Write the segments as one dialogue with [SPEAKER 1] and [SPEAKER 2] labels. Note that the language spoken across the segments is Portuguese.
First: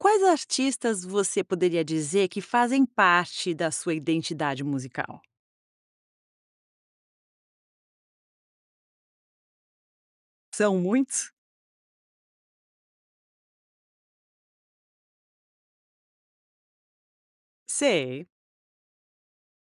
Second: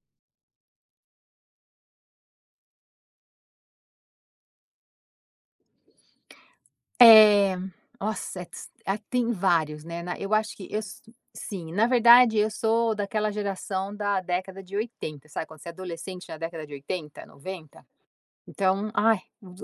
[SPEAKER 1] Quais artistas você poderia dizer que fazem parte da sua identidade musical?
[SPEAKER 2] É nossa, eh, tis ah, tem vários, né. Na eu acho que
[SPEAKER 1] São
[SPEAKER 2] eu so
[SPEAKER 1] muitos?
[SPEAKER 2] sim. Na verdade, eu sou daquela geração da década de 80, sabe, quando você é adolescente na década de 80, 90,
[SPEAKER 1] Sei.
[SPEAKER 2] então ai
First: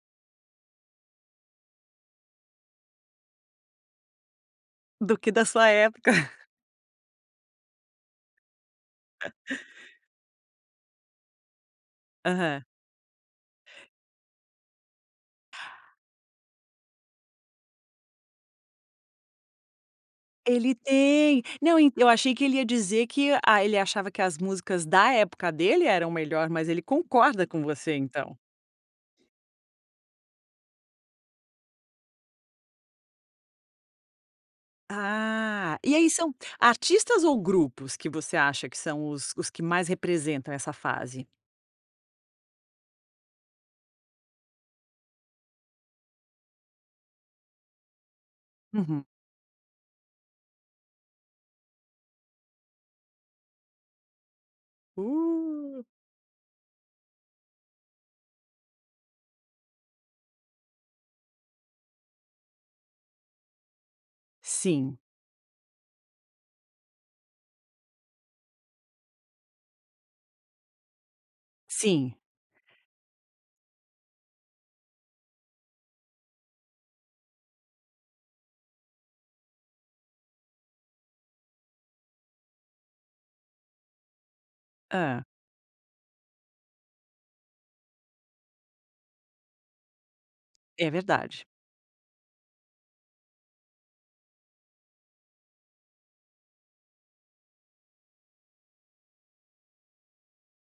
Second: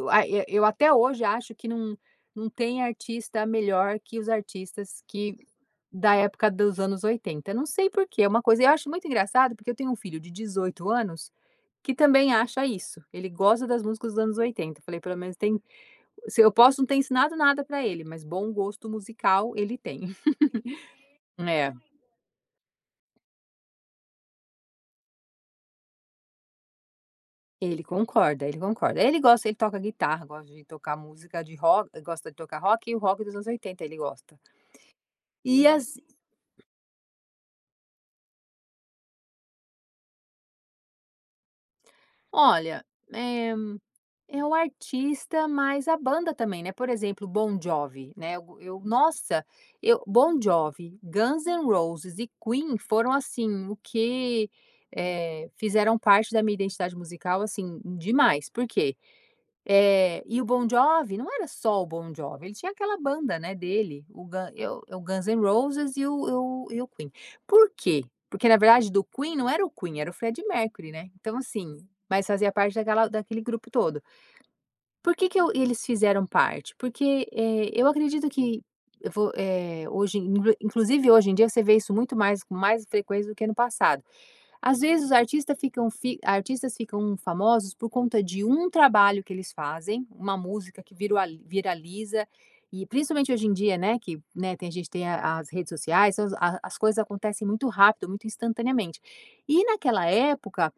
[SPEAKER 2] ai eu eu eu até hoje acho que não não tem artista melhor que os artistas
[SPEAKER 1] Do que
[SPEAKER 2] que
[SPEAKER 1] da sua época.
[SPEAKER 2] da época dos anos 80. Não sei por que é uma coisa. Eu acho muito engraçado, porque eu tenho um filho de 18 anos, que também
[SPEAKER 1] Aham.
[SPEAKER 2] acha isso. Ele gosta das músicas dos anos 80, falei pelo menos tem se eu posso não ter ensinado nada para ele, mas bom gosto musical, ele tem.
[SPEAKER 1] Ele tem,
[SPEAKER 2] É.
[SPEAKER 1] não e eu achei que ele ia dizer que ,ah, ele achava que as músicas da época dele eram melhor, mas ele concorda com
[SPEAKER 2] Ele
[SPEAKER 1] você, então.
[SPEAKER 2] concorda, ele concorda, ele gosta. Ele toca guitarra, gosta de tocar música de rock gosta de tocar rock e o rock dos anos 80, ele gosta. E
[SPEAKER 1] Ah, e
[SPEAKER 2] as
[SPEAKER 1] aí são artistas ou grupos que você acha que são os os que mais representam essa fase?
[SPEAKER 2] Olha, eh, é o artista, mas a banda também, né? Por exemplo, o Bon Jovi, né, o e eu
[SPEAKER 1] Uhum.
[SPEAKER 2] Nossa! Eu Bon Jovi, Guns N' Roses e Queen foram assim, o que, eh,
[SPEAKER 1] Uh.
[SPEAKER 2] fizeram parte da minha identidade musical, assim demais, por quê? Eh e o Bon Jovi não era só o Bon Jovi, ele tinha aquela banda, né, dele, o Gun e
[SPEAKER 1] Sim.
[SPEAKER 2] o Guns N' Roses e o e o e o Queen, por quê? Porque, na verdade, do Queen não era o Queen, era o Freddie Mercury, né? Então, assim,
[SPEAKER 1] Sim.
[SPEAKER 2] mas fazia parte daquela daquele grupo todo por que que o e eles fizeram parte? Porque, eh, eu acredito que eu vou, eh, hoje [unintelligible] Inclusive, hoje em dia você vê isso muito mais, com mais frequência, do que no passado. Às vezes, os
[SPEAKER 1] Hã.
[SPEAKER 2] artistas ficam fi artistas ficam famosos por conta de um trabalho que eles fazem, uma música
[SPEAKER 1] É
[SPEAKER 2] que virua
[SPEAKER 1] verdade.
[SPEAKER 2] viraliza e principalmente hoje em dia, né, que, né, tem a gente tem a as redes sociais, as a as coisas acontecem muito rápido, muito instantaneamente e naquela época,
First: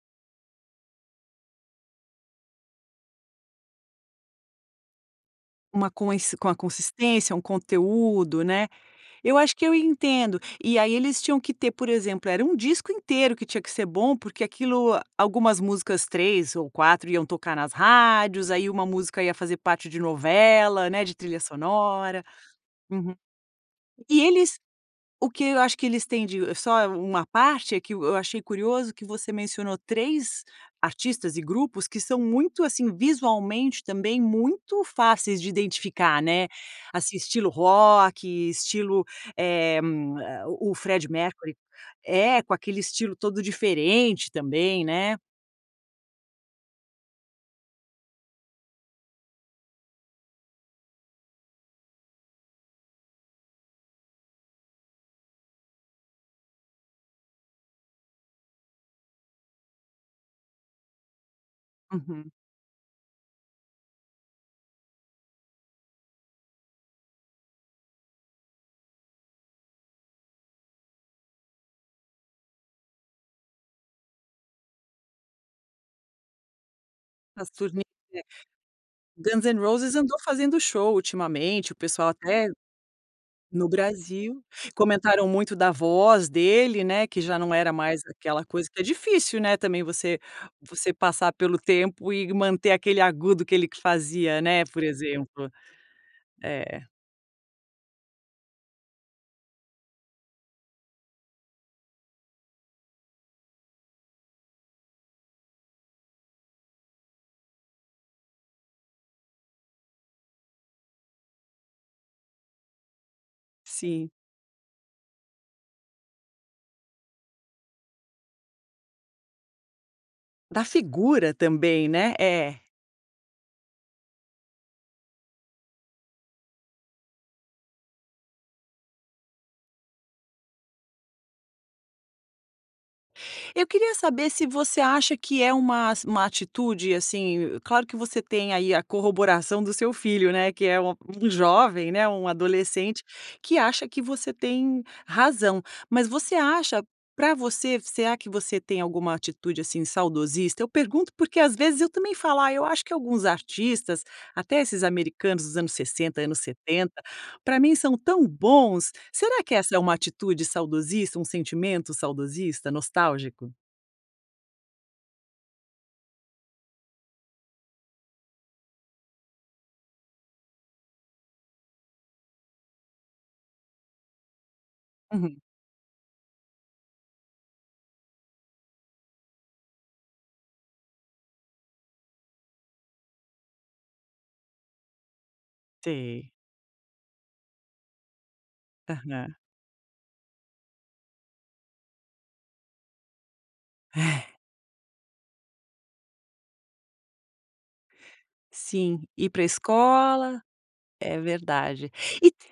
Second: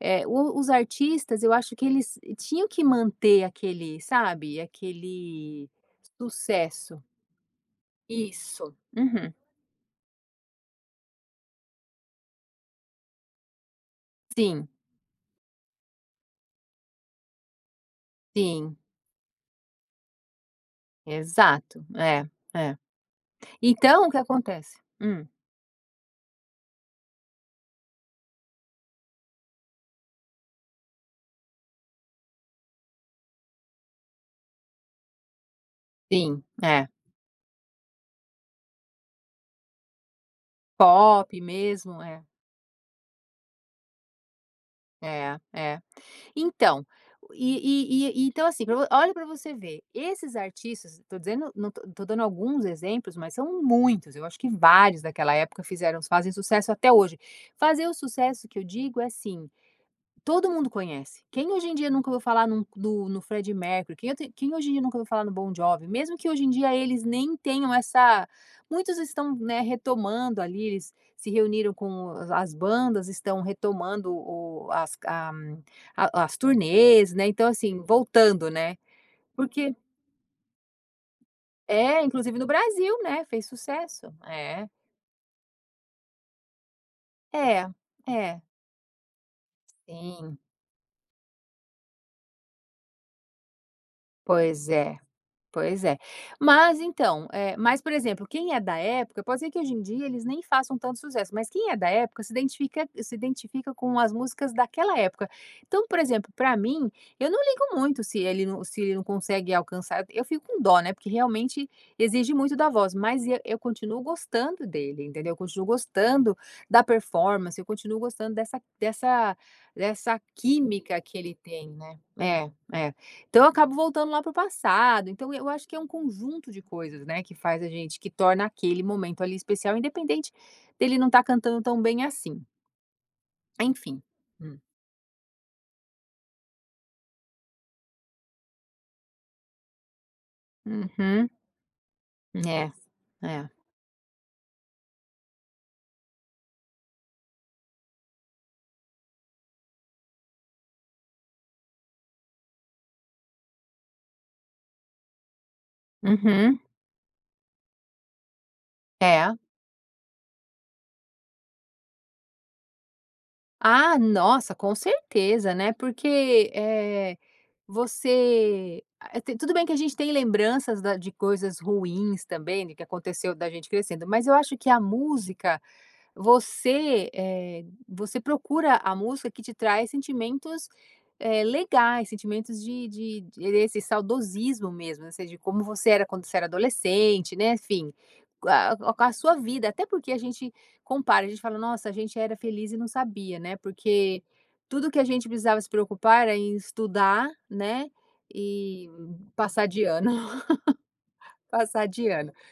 [SPEAKER 2] eh, o os artistas, eu acho que eles tinham que manter aquele sabe, aquele
[SPEAKER 1] Uma coins com a
[SPEAKER 2] sucesso.
[SPEAKER 1] consistência, um conteúdo, né?
[SPEAKER 2] Isso, uhum.
[SPEAKER 1] Eu acho que eu entendo e aí eles tinham que ter, por exemplo, era um disco inteiro que tinha que ser bom, porque
[SPEAKER 2] Sim.
[SPEAKER 1] aquilo algumas músicas, 3 ou 4 iam tocar nas rádios, aí
[SPEAKER 2] Sim.
[SPEAKER 1] 1 música ia fazer parte de novela, né, de trilha
[SPEAKER 2] Exato.
[SPEAKER 1] sonora.
[SPEAKER 2] É, é.
[SPEAKER 1] Uhum.
[SPEAKER 2] Então o que
[SPEAKER 1] E eles
[SPEAKER 2] acontece Hum.
[SPEAKER 1] o que eu acho que eles têm de só uma parte, é que eu eu achei curioso que você mencionou 3 artistas e grupos que são muito assim, visualmente também muito fáceis de identificar,
[SPEAKER 2] Sim,
[SPEAKER 1] né?
[SPEAKER 2] é.
[SPEAKER 1] Assim, estilo rock, estilo, eh, o o Freddie
[SPEAKER 2] Pop
[SPEAKER 1] Mercury.
[SPEAKER 2] mesmo, é.
[SPEAKER 1] É, com aquele estilo todo diferente também, né.
[SPEAKER 2] É, é. Então, e e e e então assim pra vo olha pra você ver, esses artistas, eu tô dizendo, não tô tô dando alguns exemplos, mas são muitos, eu acho que vários daquela época fizeram fazem sucesso até hoje. Fazer o sucesso que eu digo, é assim, todo mundo conhece, quem hoje em dia eu nunca ouviu
[SPEAKER 1] Uhum.
[SPEAKER 2] falar em um nu no no Freddie Mercury? Quem eu te quem hoje em dia nunca viu falar no Bom Jovi? Mesmo que hoje em dia eles nem tenham essa muitos estão, né, retomando ali. Eles se reuniram com a as bandas, estão retomando o as a a as turnês, né, então,
[SPEAKER 1] As
[SPEAKER 2] assim,
[SPEAKER 1] turnê
[SPEAKER 2] voltando, né,
[SPEAKER 1] Guns N’
[SPEAKER 2] porque
[SPEAKER 1] Roses andou fazendo show ultimamente, o
[SPEAKER 2] É.
[SPEAKER 1] pessoal
[SPEAKER 2] Inclusive no
[SPEAKER 1] até
[SPEAKER 2] Brasil, né? Fez
[SPEAKER 1] no
[SPEAKER 2] sucesso,
[SPEAKER 1] Brasil
[SPEAKER 2] é.
[SPEAKER 1] comentaram muito da voz dele, né, que já não
[SPEAKER 2] É,
[SPEAKER 1] era mais
[SPEAKER 2] é.
[SPEAKER 1] aquela coisa, que é difícil, né, também você
[SPEAKER 2] Sim.
[SPEAKER 1] você passar pelo tempo e manter aquele agudo que ele fazia, né,
[SPEAKER 2] Pois
[SPEAKER 1] por
[SPEAKER 2] é,
[SPEAKER 1] exemplo,
[SPEAKER 2] pois é. Mas,
[SPEAKER 1] é.
[SPEAKER 2] então, eh, mas, por exemplo, quem é da época pode ser que hoje em dia eles nem façam tanto sucesso, mas quem é da época se identifica se identifica com as músicas daquela época. Então, por exemplo, para mim, eu não ligo muito se ele não se ele não consegue alcançar, eu fico com dó, né, porque realmente exige muito da voz, mas e eu continuo
[SPEAKER 1] Sim.
[SPEAKER 2] gostando dele, entendeu? Eu continuo gostando da performance. Eu continuo gostando dessa dessa dessa
[SPEAKER 1] Da
[SPEAKER 2] química que
[SPEAKER 1] figura
[SPEAKER 2] ele tem,
[SPEAKER 1] também,
[SPEAKER 2] né?
[SPEAKER 1] né?
[SPEAKER 2] É,
[SPEAKER 1] É.
[SPEAKER 2] é, então eu acabo voltando lá para o passado. Então, eu acho que é um conjunto de coisas, né, que faz a gente que torna aquele momento ali especial, independente dele não estar cantando tão bem assim.
[SPEAKER 1] Eu queria
[SPEAKER 2] Enfim,
[SPEAKER 1] saber se
[SPEAKER 2] hum.
[SPEAKER 1] você acha que é uma ass uma atitude, assim, claro que você tem aí a corroboração do seu filho, né, que é um
[SPEAKER 2] Uhum.
[SPEAKER 1] um jovem, né, um
[SPEAKER 2] É,
[SPEAKER 1] adolescente
[SPEAKER 2] é.
[SPEAKER 1] que acha que você tem razão. Mas você acha, pra você, será que você tem alguma atitude, assim, saudosista? Eu pergunto, porque, às vezes, eu também falo, ah, eu acho que alguns artistas, até esses americanos dos anos 60, anos
[SPEAKER 2] Uhum.
[SPEAKER 1] 70, pra mim são tão bons.
[SPEAKER 2] É.
[SPEAKER 1] Será que essa é uma atitude saudosista, um sentimento saudosista, nostálgico?
[SPEAKER 2] Ah, nossa, com certeza, né, porque, eh, você a tem tudo bem que a gente tem lembranças da de coisas ruins também do que aconteceu da gente crescendo. Mas eu acho que a
[SPEAKER 1] Uhum.
[SPEAKER 2] música, você, eh, você procura a música que te traz sentimentos, eh, legais, sentimentos de de de esse saudosismo mesmo, ou seja, como você era quando
[SPEAKER 1] Sei.
[SPEAKER 2] você era adolescente, né, enfim. Co a co a com a
[SPEAKER 1] Aham.
[SPEAKER 2] sua vida, até porque a gente compara, a gente fala, nossa, a gente era feliz e não sabia, né, porque
[SPEAKER 1] É.
[SPEAKER 2] tudo que a gente precisava se preocupar era em estudar, né, e
[SPEAKER 1] Sim, ir para a
[SPEAKER 2] passar de ano,
[SPEAKER 1] escola, é
[SPEAKER 2] passar
[SPEAKER 1] verdade,
[SPEAKER 2] de
[SPEAKER 1] e
[SPEAKER 2] ano.
[SPEAKER 1] t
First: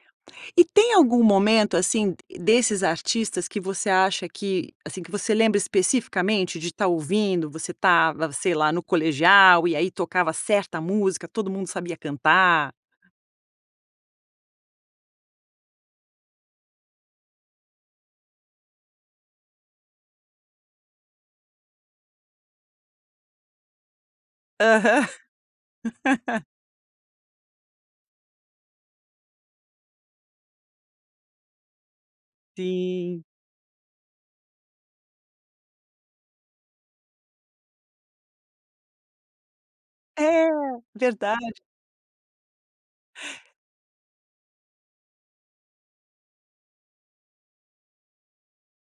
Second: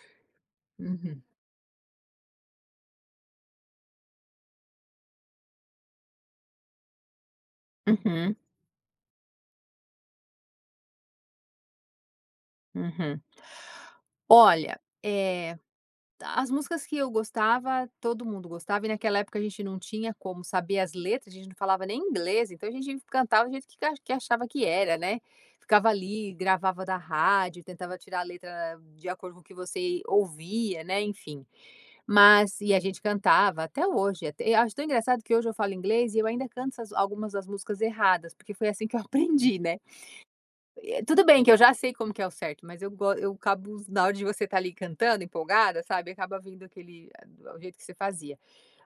[SPEAKER 1] e tem algum
[SPEAKER 2] Uhum.
[SPEAKER 1] momento, assim, d desses artistas que você acha que, assim, que você lembra especificamente de tá ouvindo, você estava,
[SPEAKER 2] Uhum.
[SPEAKER 1] sei lá, no colegial e aí tocava certa música, todo mundo sabia cantar.
[SPEAKER 2] Uhum. Olha, eh, as músicas que eu gostava, todo mundo gostava e naquela época a gente não tinha como saber as letras, a gente não falava nem inglês. Então, a gente fi cantava do jeito que achava que era,
[SPEAKER 1] Aham.
[SPEAKER 2] né, ficava ali, gravava da rádio, tentava tirar a letra de acordo com o que você ouvia, né, enfim, mas e a gente
[SPEAKER 1] Sim.
[SPEAKER 2] cantava, até hoje e eu acho tão engraçado que hoje eu falo inglês e eu ainda canto essas algumas das músicas erradas, porque foi assim que eu aprendi, né.
[SPEAKER 1] É,
[SPEAKER 2] Eh, tudo bem que eu
[SPEAKER 1] verdade.
[SPEAKER 2] já sei como que é o certo, mas eu go eu acabo, na hora de você estar ali cantando, empolgada, sabe, acaba vindo aquele, eh, o do jeito que você fazia,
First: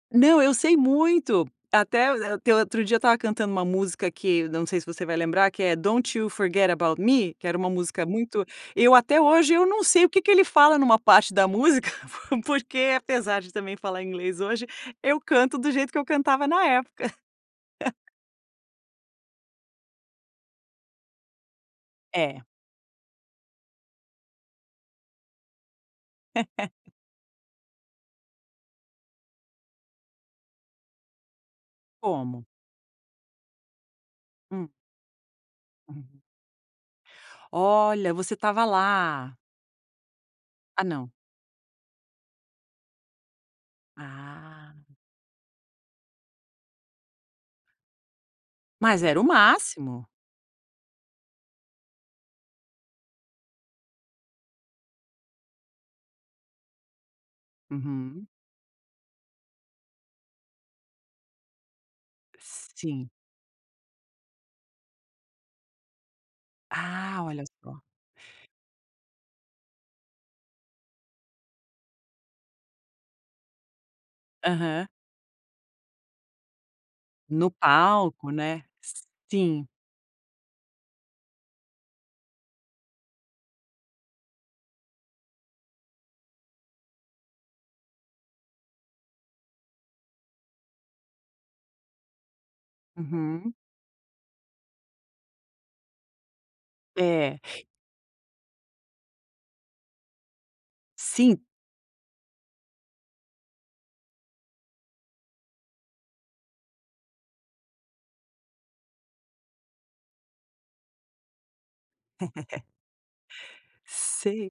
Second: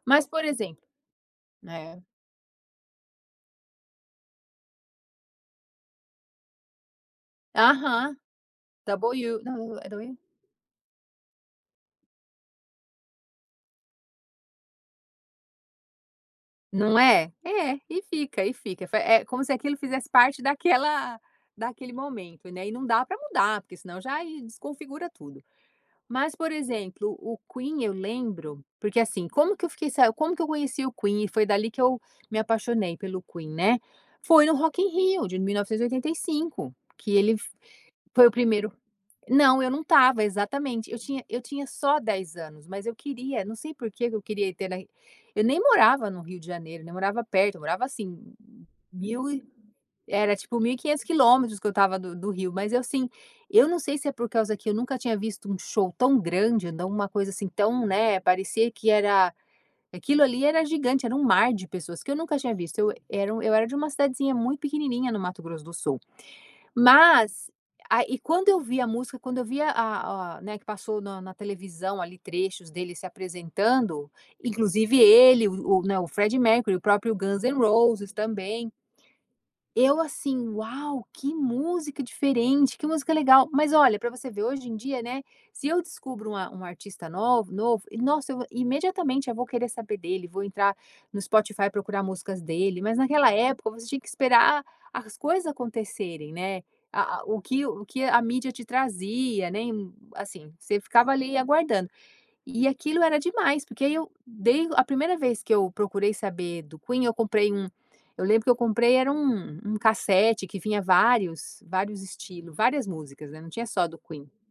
[SPEAKER 2] mas
[SPEAKER 1] Não,
[SPEAKER 2] por
[SPEAKER 1] eu sei
[SPEAKER 2] exemplo
[SPEAKER 1] muito
[SPEAKER 2] né.
[SPEAKER 1] até o a até o outro dia estava cantando uma música, que não sei se você vai lembrar, que é "Don't You Forget About Me", que era uma música
[SPEAKER 2] Aham.
[SPEAKER 1] muito eu
[SPEAKER 2] Double
[SPEAKER 1] até
[SPEAKER 2] you,
[SPEAKER 1] hoje eu
[SPEAKER 2] não
[SPEAKER 1] não
[SPEAKER 2] é
[SPEAKER 1] sei
[SPEAKER 2] Double
[SPEAKER 1] o
[SPEAKER 2] you?
[SPEAKER 1] que que ele fala numa parte da música, porque, apesar de também falar inglês hoje, eu canto do jeito que eu cantava na
[SPEAKER 2] Não
[SPEAKER 1] época.
[SPEAKER 2] é, é e fica e fica, é fi É como se aquilo fizesse parte daquela daquele
[SPEAKER 1] É.
[SPEAKER 2] momento, né, e não dá pra mudar, porque senão já e desconfigura tudo. Mas, por exemplo, o Queen, eu lembro, porque assim, como que eu fiquei sa como que eu conheci o Queen e foi dali que eu me
[SPEAKER 1] Como.
[SPEAKER 2] apaixonei pelo Queen, né, foi no
[SPEAKER 1] Hum.
[SPEAKER 2] Rock in Rio de mil novecentos e oitenta e
[SPEAKER 1] Uhum.
[SPEAKER 2] cinco que ele fo
[SPEAKER 1] Olha,
[SPEAKER 2] foi o
[SPEAKER 1] você estava
[SPEAKER 2] primeiro
[SPEAKER 1] lá.
[SPEAKER 2] Não, eu não estava
[SPEAKER 1] Ah,
[SPEAKER 2] exatamente, eu
[SPEAKER 1] não.
[SPEAKER 2] tinha eu tinha só 10 anos, mas eu queria, não sei porque que eu queria ter
[SPEAKER 1] Ah.
[SPEAKER 2] na eu nem morava no Rio de Janeiro, nem morava perto, eu morava assim
[SPEAKER 1] Mas era
[SPEAKER 2] 1.000
[SPEAKER 1] o máximo.
[SPEAKER 2] era tipo 1.500 quilômetros que eu estava do do Rio, mas eu assim. Eu não sei se é por causa que eu nunca tinha visto um show tão grande, dá uma coisa assim tão, né
[SPEAKER 1] Uhum.
[SPEAKER 2] parecia que era aquilo ali era gigante, era um mar de pessoas que eu nunca tinha visto. Eu
[SPEAKER 1] Sim.
[SPEAKER 2] era eu era de uma cidadezinha muito pequenininha no Mato Grosso do Sul.
[SPEAKER 1] Ah, olha
[SPEAKER 2] Mas
[SPEAKER 1] só.
[SPEAKER 2] a e quando eu vi a música, quando eu vi a a a, né, que passou na na televisão ali trechos dele se apresentando,
[SPEAKER 1] Aham.
[SPEAKER 2] inclusive ele, o o, né, o Freddie Mercury, o próprio Guns
[SPEAKER 1] No
[SPEAKER 2] N’ Roses
[SPEAKER 1] palco, né.
[SPEAKER 2] também.
[SPEAKER 1] Sim.
[SPEAKER 2] Eu assim, uau! Que música diferente, que música legal, mas olha pra você ver hoje em dia, né, se eu descubro um a um artista nova novo e nossa, eu imediatamente, eu vou querer saber dele. Vou entrar no Spotify, procurar músicas dele. Mas naquela
[SPEAKER 1] Uhum.
[SPEAKER 2] época você tinha que esperar as coisas acontecerem, né. A a o
[SPEAKER 1] É.
[SPEAKER 2] que o que a mídia te trazia, né, em, assim, você ficava ali
[SPEAKER 1] Sim.
[SPEAKER 2] aguardando. E aquilo era demais, porque aí eu dei a primeira vez que eu procurei saber do Queen, eu comprei um eu lembro que eu comprei, era um um cassete que vinha vários vários estilos, várias músicas, né, não tinha só do Queen.
[SPEAKER 1] Sei,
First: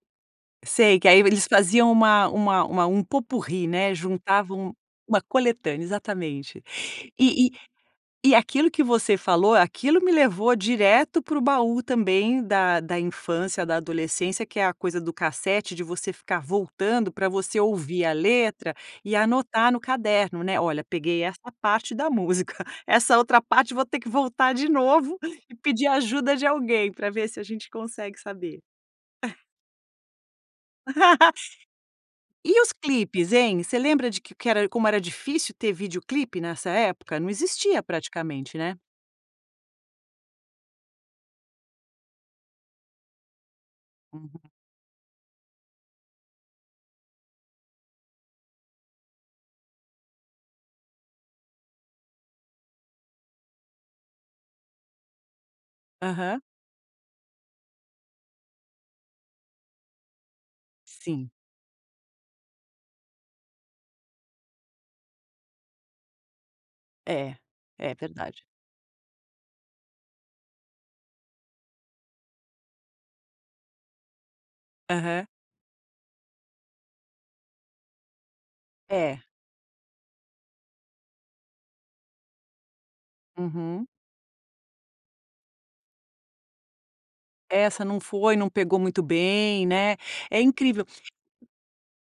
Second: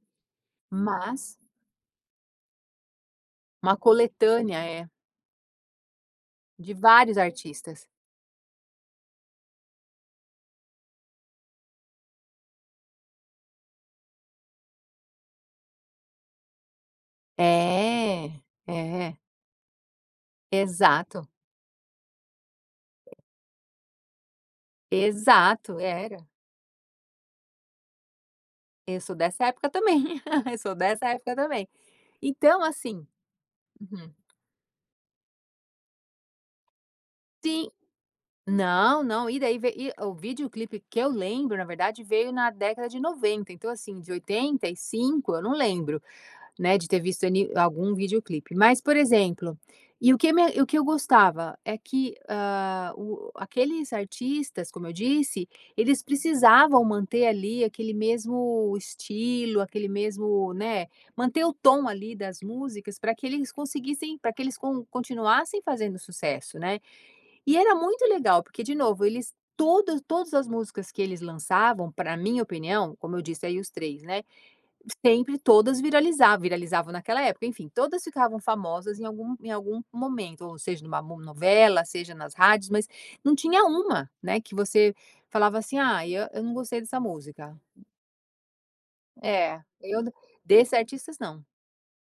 [SPEAKER 1] sei que aí
[SPEAKER 2] Mas
[SPEAKER 1] eles faziam uma uma uma um pot-pourri,
[SPEAKER 2] Uma
[SPEAKER 1] né,
[SPEAKER 2] coletânea.
[SPEAKER 1] juntavam
[SPEAKER 2] É.
[SPEAKER 1] uma coletânea, exatamente,
[SPEAKER 2] De vários
[SPEAKER 1] e e
[SPEAKER 2] artistas.
[SPEAKER 1] e aquilo que você falou, aquilo me levou direto pro baú também da da infância, da adolescência, que é a coisa do cassete de você ficar voltando pra você ouvir a
[SPEAKER 2] É,
[SPEAKER 1] letra e
[SPEAKER 2] é.
[SPEAKER 1] anotar no caderno, né. Olha, peguei
[SPEAKER 2] Exato.
[SPEAKER 1] essa parte da música, essa outra parte, vou ter que voltar de novo e
[SPEAKER 2] Exato,
[SPEAKER 1] pedir
[SPEAKER 2] era.
[SPEAKER 1] ajuda de alguém pra ver se a gente consegue saber.
[SPEAKER 2] Eu sou dessa época também, eu sou dessa época também,
[SPEAKER 1] E
[SPEAKER 2] então
[SPEAKER 1] os
[SPEAKER 2] assim
[SPEAKER 1] clipes, hein. Você lembra
[SPEAKER 2] uhum.
[SPEAKER 1] de que que era como era difícil ter vídeoclipe nessa época não
[SPEAKER 2] Sim,
[SPEAKER 1] existia praticamente, né.
[SPEAKER 2] não, não. E daí ve e o videoclipe que eu lembro, na verdade, veio na década de 90. Então, assim, de
[SPEAKER 1] Uhum.
[SPEAKER 2] 85, eu não lembro, né, de ter visto ali algum videoclipe, mas, por exemplo, e o que me e o que eu gostava é que, hã, o o aqueles artistas, como eu disse, eles
[SPEAKER 1] Aham.
[SPEAKER 2] precisavam manter ali aquele mesmo estilo, aquele mesmo, né,
[SPEAKER 1] Sim.
[SPEAKER 2] manter o tom ali das músicas pra que eles conseguissem pra que eles con continuassem fazendo sucesso, né.
[SPEAKER 1] É,
[SPEAKER 2] E era
[SPEAKER 1] é
[SPEAKER 2] muito
[SPEAKER 1] verdade.
[SPEAKER 2] legal, porque, de novo, eles todas todas as músicas que eles lançavam, pra minha opinião, como eu disse aí os 3, né,
[SPEAKER 1] Aham.
[SPEAKER 2] sempre todas viralizavam, viralizavam naquela época, enfim, todas ficavam famosas em
[SPEAKER 1] É.
[SPEAKER 2] algum em algum momento, ou seja, numa no novela, seja nas rádios, mas não tinha
[SPEAKER 1] Uhum.
[SPEAKER 2] uma, né, que você falava assim: “Ah, e eu não gostei dessa música.”
[SPEAKER 1] Essa não foi, não pegou muito
[SPEAKER 2] É
[SPEAKER 1] bem, né.
[SPEAKER 2] eu de
[SPEAKER 1] É
[SPEAKER 2] desses
[SPEAKER 1] incrível.
[SPEAKER 2] artistas, não.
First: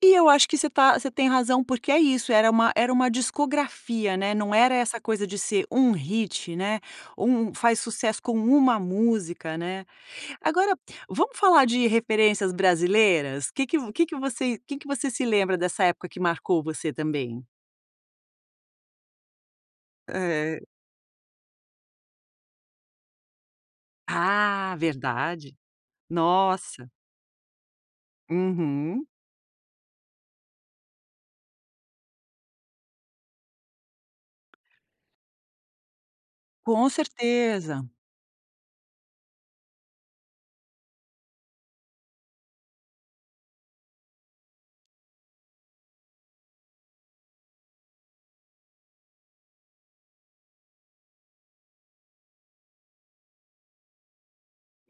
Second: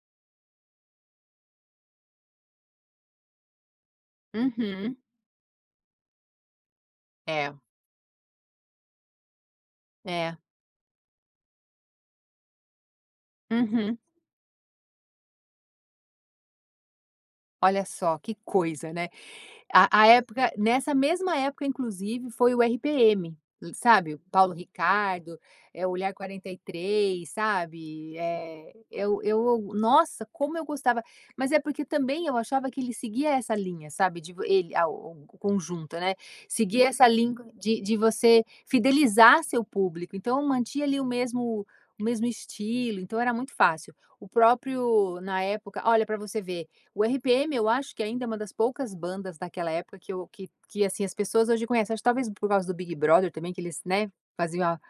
[SPEAKER 1] E eu acho que você tá, você tem razão, porque é isso, era uma era uma discografia, né, não era
[SPEAKER 2] Uhum.
[SPEAKER 1] essa coisa de ser 1 hit, né, um
[SPEAKER 2] É.
[SPEAKER 1] faz sucesso com 1 música, né?
[SPEAKER 2] É.
[SPEAKER 1] Agora, vamos falar de referências brasileiras, que que vo
[SPEAKER 2] Uhum.
[SPEAKER 1] que que você que que você se lembra dessa época que marcou você também?
[SPEAKER 2] Olha só que coisa, né. A a época,
[SPEAKER 1] Eh.
[SPEAKER 2] nessa mesma época, inclusive, foi o RPM, e sabe, o Paulo
[SPEAKER 1] Ah,
[SPEAKER 2] Ricardo,
[SPEAKER 1] verdade,
[SPEAKER 2] eh, o Olhar quarenta e
[SPEAKER 1] nossa.
[SPEAKER 2] três, sabe, eh,
[SPEAKER 1] Uhum.
[SPEAKER 2] eu eu, nossa, como eu gostava, mas é porque também eu achava que ele seguia essa linha, sabe, de vo ele a o o o conjunto, né, seguir
[SPEAKER 1] Com
[SPEAKER 2] essa linha de
[SPEAKER 1] certeza.
[SPEAKER 2] de você fidelizar seu público, então mantinha ali o mesmo, o mesmo estilo, então era muito fácil, o próprio, na época olha, pra você ver, o RPM, eu acho que ainda é uma das poucas bandas daquela época que eu que que assim as pessoas hoje conhecem. Acho que talvez por causa do Big Brother também, que eles, né, faziam a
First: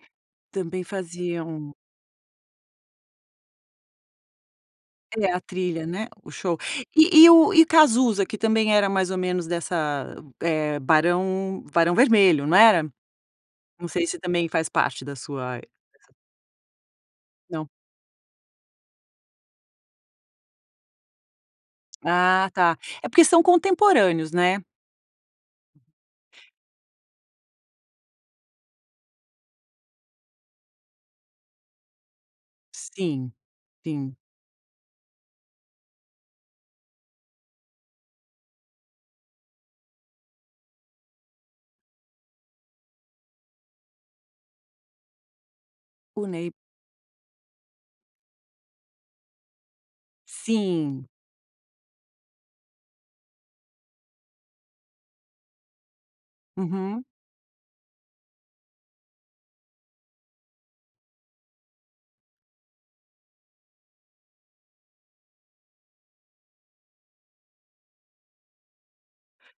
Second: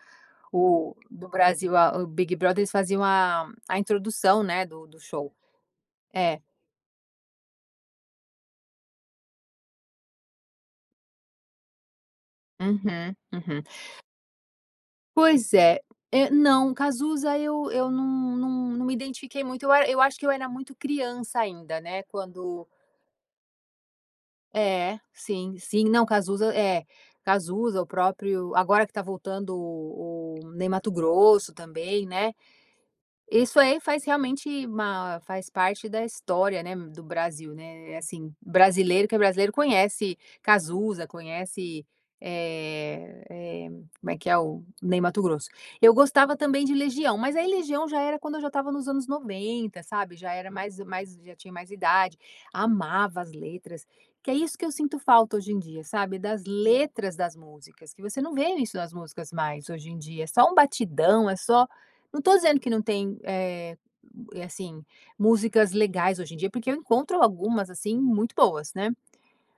[SPEAKER 1] Também
[SPEAKER 2] o do
[SPEAKER 1] faziam.
[SPEAKER 2] Brasil, a o Big Brother, eles faziam a a introdução, né, do do show,
[SPEAKER 1] É a trilha, né, o
[SPEAKER 2] é.
[SPEAKER 1] show e e o e o Cazuza, que também era mais ou menos dessa, eh, Barão Barão Vermelho, não era?
[SPEAKER 2] Uhum, uhum.
[SPEAKER 1] Não sei se também faz parte da
[SPEAKER 2] Pois
[SPEAKER 1] sua e
[SPEAKER 2] é. Eh, não, o Cazuza,
[SPEAKER 1] Não.
[SPEAKER 2] eu eu não não não me identifiquei muito. Eu a eu acho que eu era muito criança ainda, né.
[SPEAKER 1] Ah,
[SPEAKER 2] Quando
[SPEAKER 1] tá. É porque são contemporâneos, né?
[SPEAKER 2] É sim, sim, não, Cazuza é Cazuza, o próprio agora que tá voltando, o o Ney Matogrosso também, né.
[SPEAKER 1] Sim,
[SPEAKER 2] Isso aí faz
[SPEAKER 1] sim.
[SPEAKER 2] realmente, ma faz parte da história, né, do Brasil, né. É assim, brasileiro que é brasileiro, conhece Cazuza, conhece, eh eh, como é que é? O Ney Matogrosso. Eu
[SPEAKER 1] O
[SPEAKER 2] gostava
[SPEAKER 1] Ney.
[SPEAKER 2] também de Legião, mas aí Legião já era quando eu já estava nos anos 90, sabe, já era mais
[SPEAKER 1] Sim.
[SPEAKER 2] mais, já tinha mais idade, amava as letras, que é isso que eu sinto falta hoje em dia, sabe, das
[SPEAKER 1] Uhum.
[SPEAKER 2] letras das músicas, que você não vê isso nas músicas mais hoje em dia, é só um batidão, é só não tô dizendo que não tem, eh, assim, músicas legais hoje em dia, porque eu encontro algumas assim muito boas, né.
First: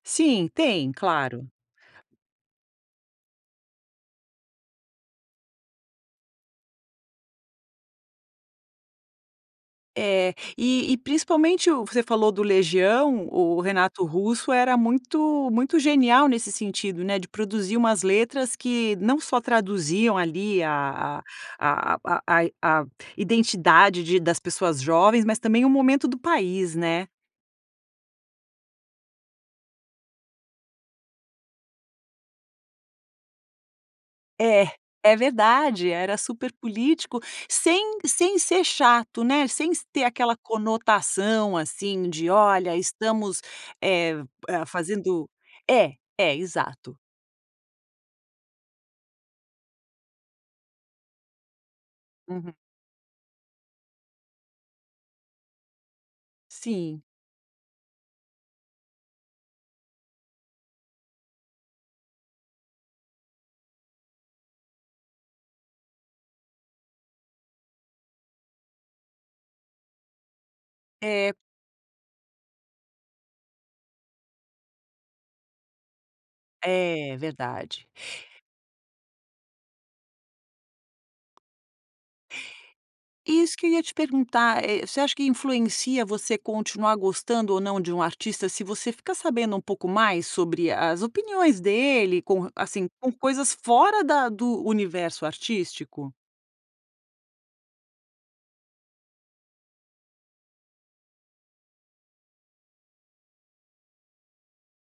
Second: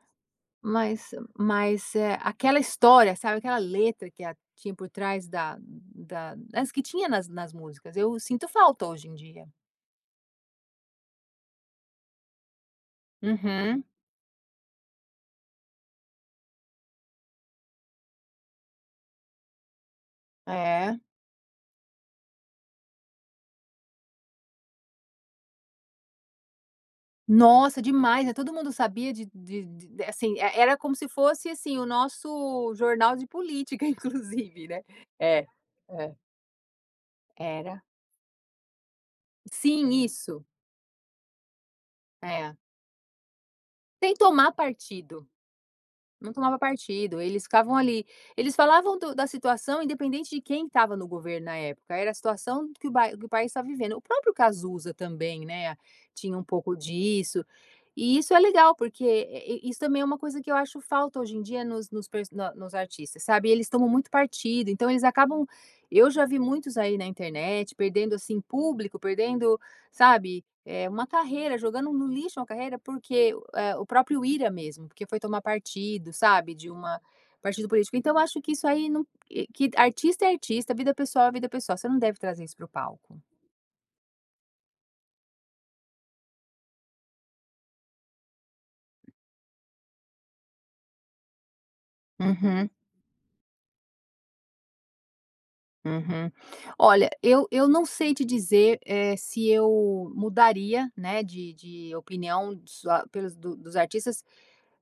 [SPEAKER 1] Sim, tem
[SPEAKER 2] Mas eh
[SPEAKER 1] claro.
[SPEAKER 2] mas eh aquela história, sabe aquela letra que a tinha por trás da da das que tinha nas nas músicas. Eu sinto falta hoje em dia.
[SPEAKER 1] É, e e principalmente, o você falou do Legião. O
[SPEAKER 2] Uhum.
[SPEAKER 1] Renato Russo era muito muito genial nesse sentido, né? De produzir umas letras que não só traduziam ali
[SPEAKER 2] É.
[SPEAKER 1] a a a a a a a identidade de das pessoas jovens, mas também o momento do país, né?
[SPEAKER 2] Nossa, demais, né, e todo mundo sabia de de de assim é. Era como se fosse assim o nosso jornal de política, inclusive,
[SPEAKER 1] É,
[SPEAKER 2] né?
[SPEAKER 1] é
[SPEAKER 2] É,
[SPEAKER 1] verdade,
[SPEAKER 2] é.
[SPEAKER 1] era super político,
[SPEAKER 2] Era.
[SPEAKER 1] sem sem ser chato, né? Sem s
[SPEAKER 2] Sim,
[SPEAKER 1] ter aquela
[SPEAKER 2] isso.
[SPEAKER 1] conotação assim de:
[SPEAKER 2] É.
[SPEAKER 1] "Olha, estamos,
[SPEAKER 2] Sem
[SPEAKER 1] eh,
[SPEAKER 2] tomar partido.
[SPEAKER 1] fazendo" É,
[SPEAKER 2] Não
[SPEAKER 1] é
[SPEAKER 2] tomava
[SPEAKER 1] exato.
[SPEAKER 2] partido. Eles ficavam ali. Eles falavam do da situação, independente de quem estava no governo na época, era a
[SPEAKER 1] Uhum.
[SPEAKER 2] situação que o bai que o país estava vivendo. O próprio Cazuza também, né? Tinha um pouco
[SPEAKER 1] Sim.
[SPEAKER 2] disso e isso é legal, porque e e e isso também é uma coisa que eu acho falta hoje em dia nos nos per na nos artistas, sabe, eles tomam muito partido. Então eles acabam Eu já vi muitos aí na internet, perdendo assim público, perdendo, sabe, é uma
[SPEAKER 1] É
[SPEAKER 2] carreira, jogando no lixo, uma carreira, porque é o próprio Ira mesmo porque foi tomar partido, sabe, de uma
[SPEAKER 1] É
[SPEAKER 2] partido
[SPEAKER 1] verdade.
[SPEAKER 2] político. Então eu acho que isso não que artista é artista, vida pessoal é vida pessoal. Você não deve trazer isso para o palco.
[SPEAKER 1] Isso que eu ia te perguntar, é você acha que influencia você continuar gostando ou não de um artista. Se você fica sabendo um pouco mais sobre as opiniões dele, com,
[SPEAKER 2] Uhum.
[SPEAKER 1] assim, com coisas fora da do universo artístico.
[SPEAKER 2] Uhum. Olha, eu eu não sei te dizer é se eu mudaria, né? De de opinião só pelos do dos artistas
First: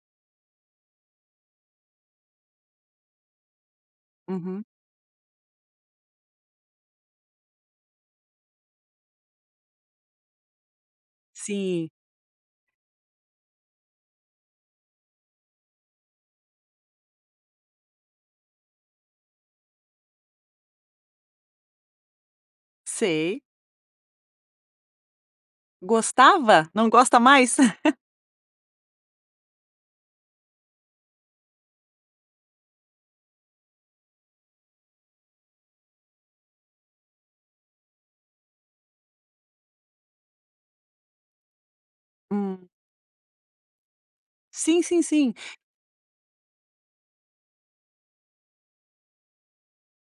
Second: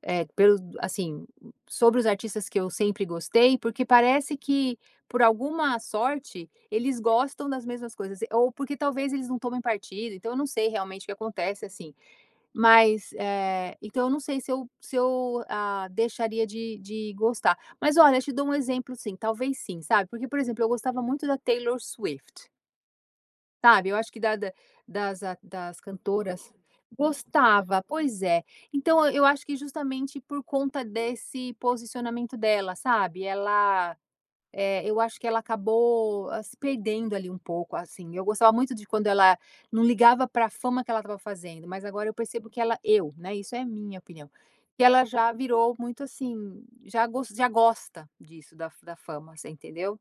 [SPEAKER 2] eh, pelos assim, sobre os artistas que eu sempre gostei, porque parece
[SPEAKER 1] Uhum.
[SPEAKER 2] que por alguma sorte, eles gostam das mesmas coisas, ou porque talvez eles não tomem partido. Então eu não sei realmente o que acontece
[SPEAKER 1] Sim.
[SPEAKER 2] assim. Mas eh, então eu não sei se eu se eu, ah, deixaria de de gostar. Mas olha, eu te dou um exemplo sim, talvez sim, sabe, porque, por exemplo, eu gostava muito da Taylor Swift.
[SPEAKER 1] Sei.
[SPEAKER 2] Sabe, eu acho que da da das das cantoras
[SPEAKER 1] Gostava, não gosta mais?
[SPEAKER 2] gostava. Pois é, então e eu acho que justamente por conta desse posicionamento dela, sabe, ela, eh, eu acho que ela acabou se perdendo ali um pouco, assim. Eu gostava muito de quando ela não ligava pra fama que ela estava fazendo. Mas agora eu percebo que
[SPEAKER 1] Hum.
[SPEAKER 2] ela eu, né, isso é a minha opinião, que
[SPEAKER 1] Sim, sim,
[SPEAKER 2] ela já
[SPEAKER 1] sim.
[SPEAKER 2] virou muito assim, já gos já gosta disso da fa da fama, você entendeu,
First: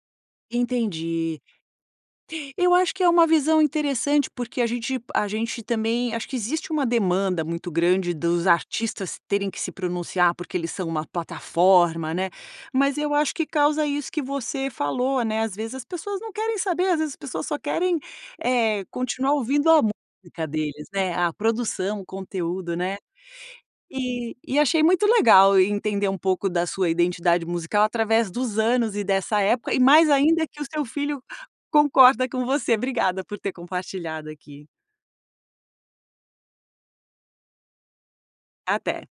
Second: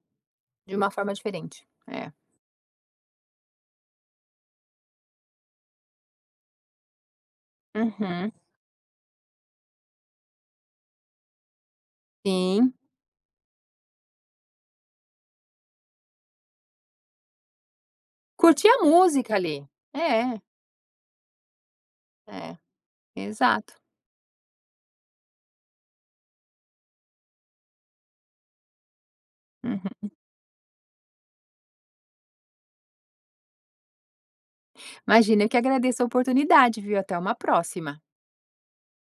[SPEAKER 2] de uma forma
[SPEAKER 1] Entendi.
[SPEAKER 2] diferente. É.
[SPEAKER 1] Eu acho que é uma visão interessante, porque a gente a gente também acho que existe uma demanda muito grande
[SPEAKER 2] Uhum.
[SPEAKER 1] dos artistas terem que se pronunciar, porque eles são uma plataforma, né,
[SPEAKER 2] Sim.
[SPEAKER 1] mas eu acho que causa isso que você falou, né. Às vezes, as pessoas não querem saber, às vezes, as pessoas só querem,
[SPEAKER 2] Curtir a
[SPEAKER 1] eh,
[SPEAKER 2] música
[SPEAKER 1] continuar
[SPEAKER 2] ali,
[SPEAKER 1] ouvindo a
[SPEAKER 2] é.
[SPEAKER 1] música deles, né, a produção, o
[SPEAKER 2] É,
[SPEAKER 1] conteúdo, né.
[SPEAKER 2] exato.
[SPEAKER 1] E e achei muito legal e entender um pouco da sua identidade musical através dos anos e dessa época e
[SPEAKER 2] Uhum.
[SPEAKER 1] mais ainda que o seu filho concorda com você. Obrigada por ter compartilhado aqui.
[SPEAKER 2] Imagina eu que agradeço a oportunidade, viu, até uma próxima.
[SPEAKER 1] Até.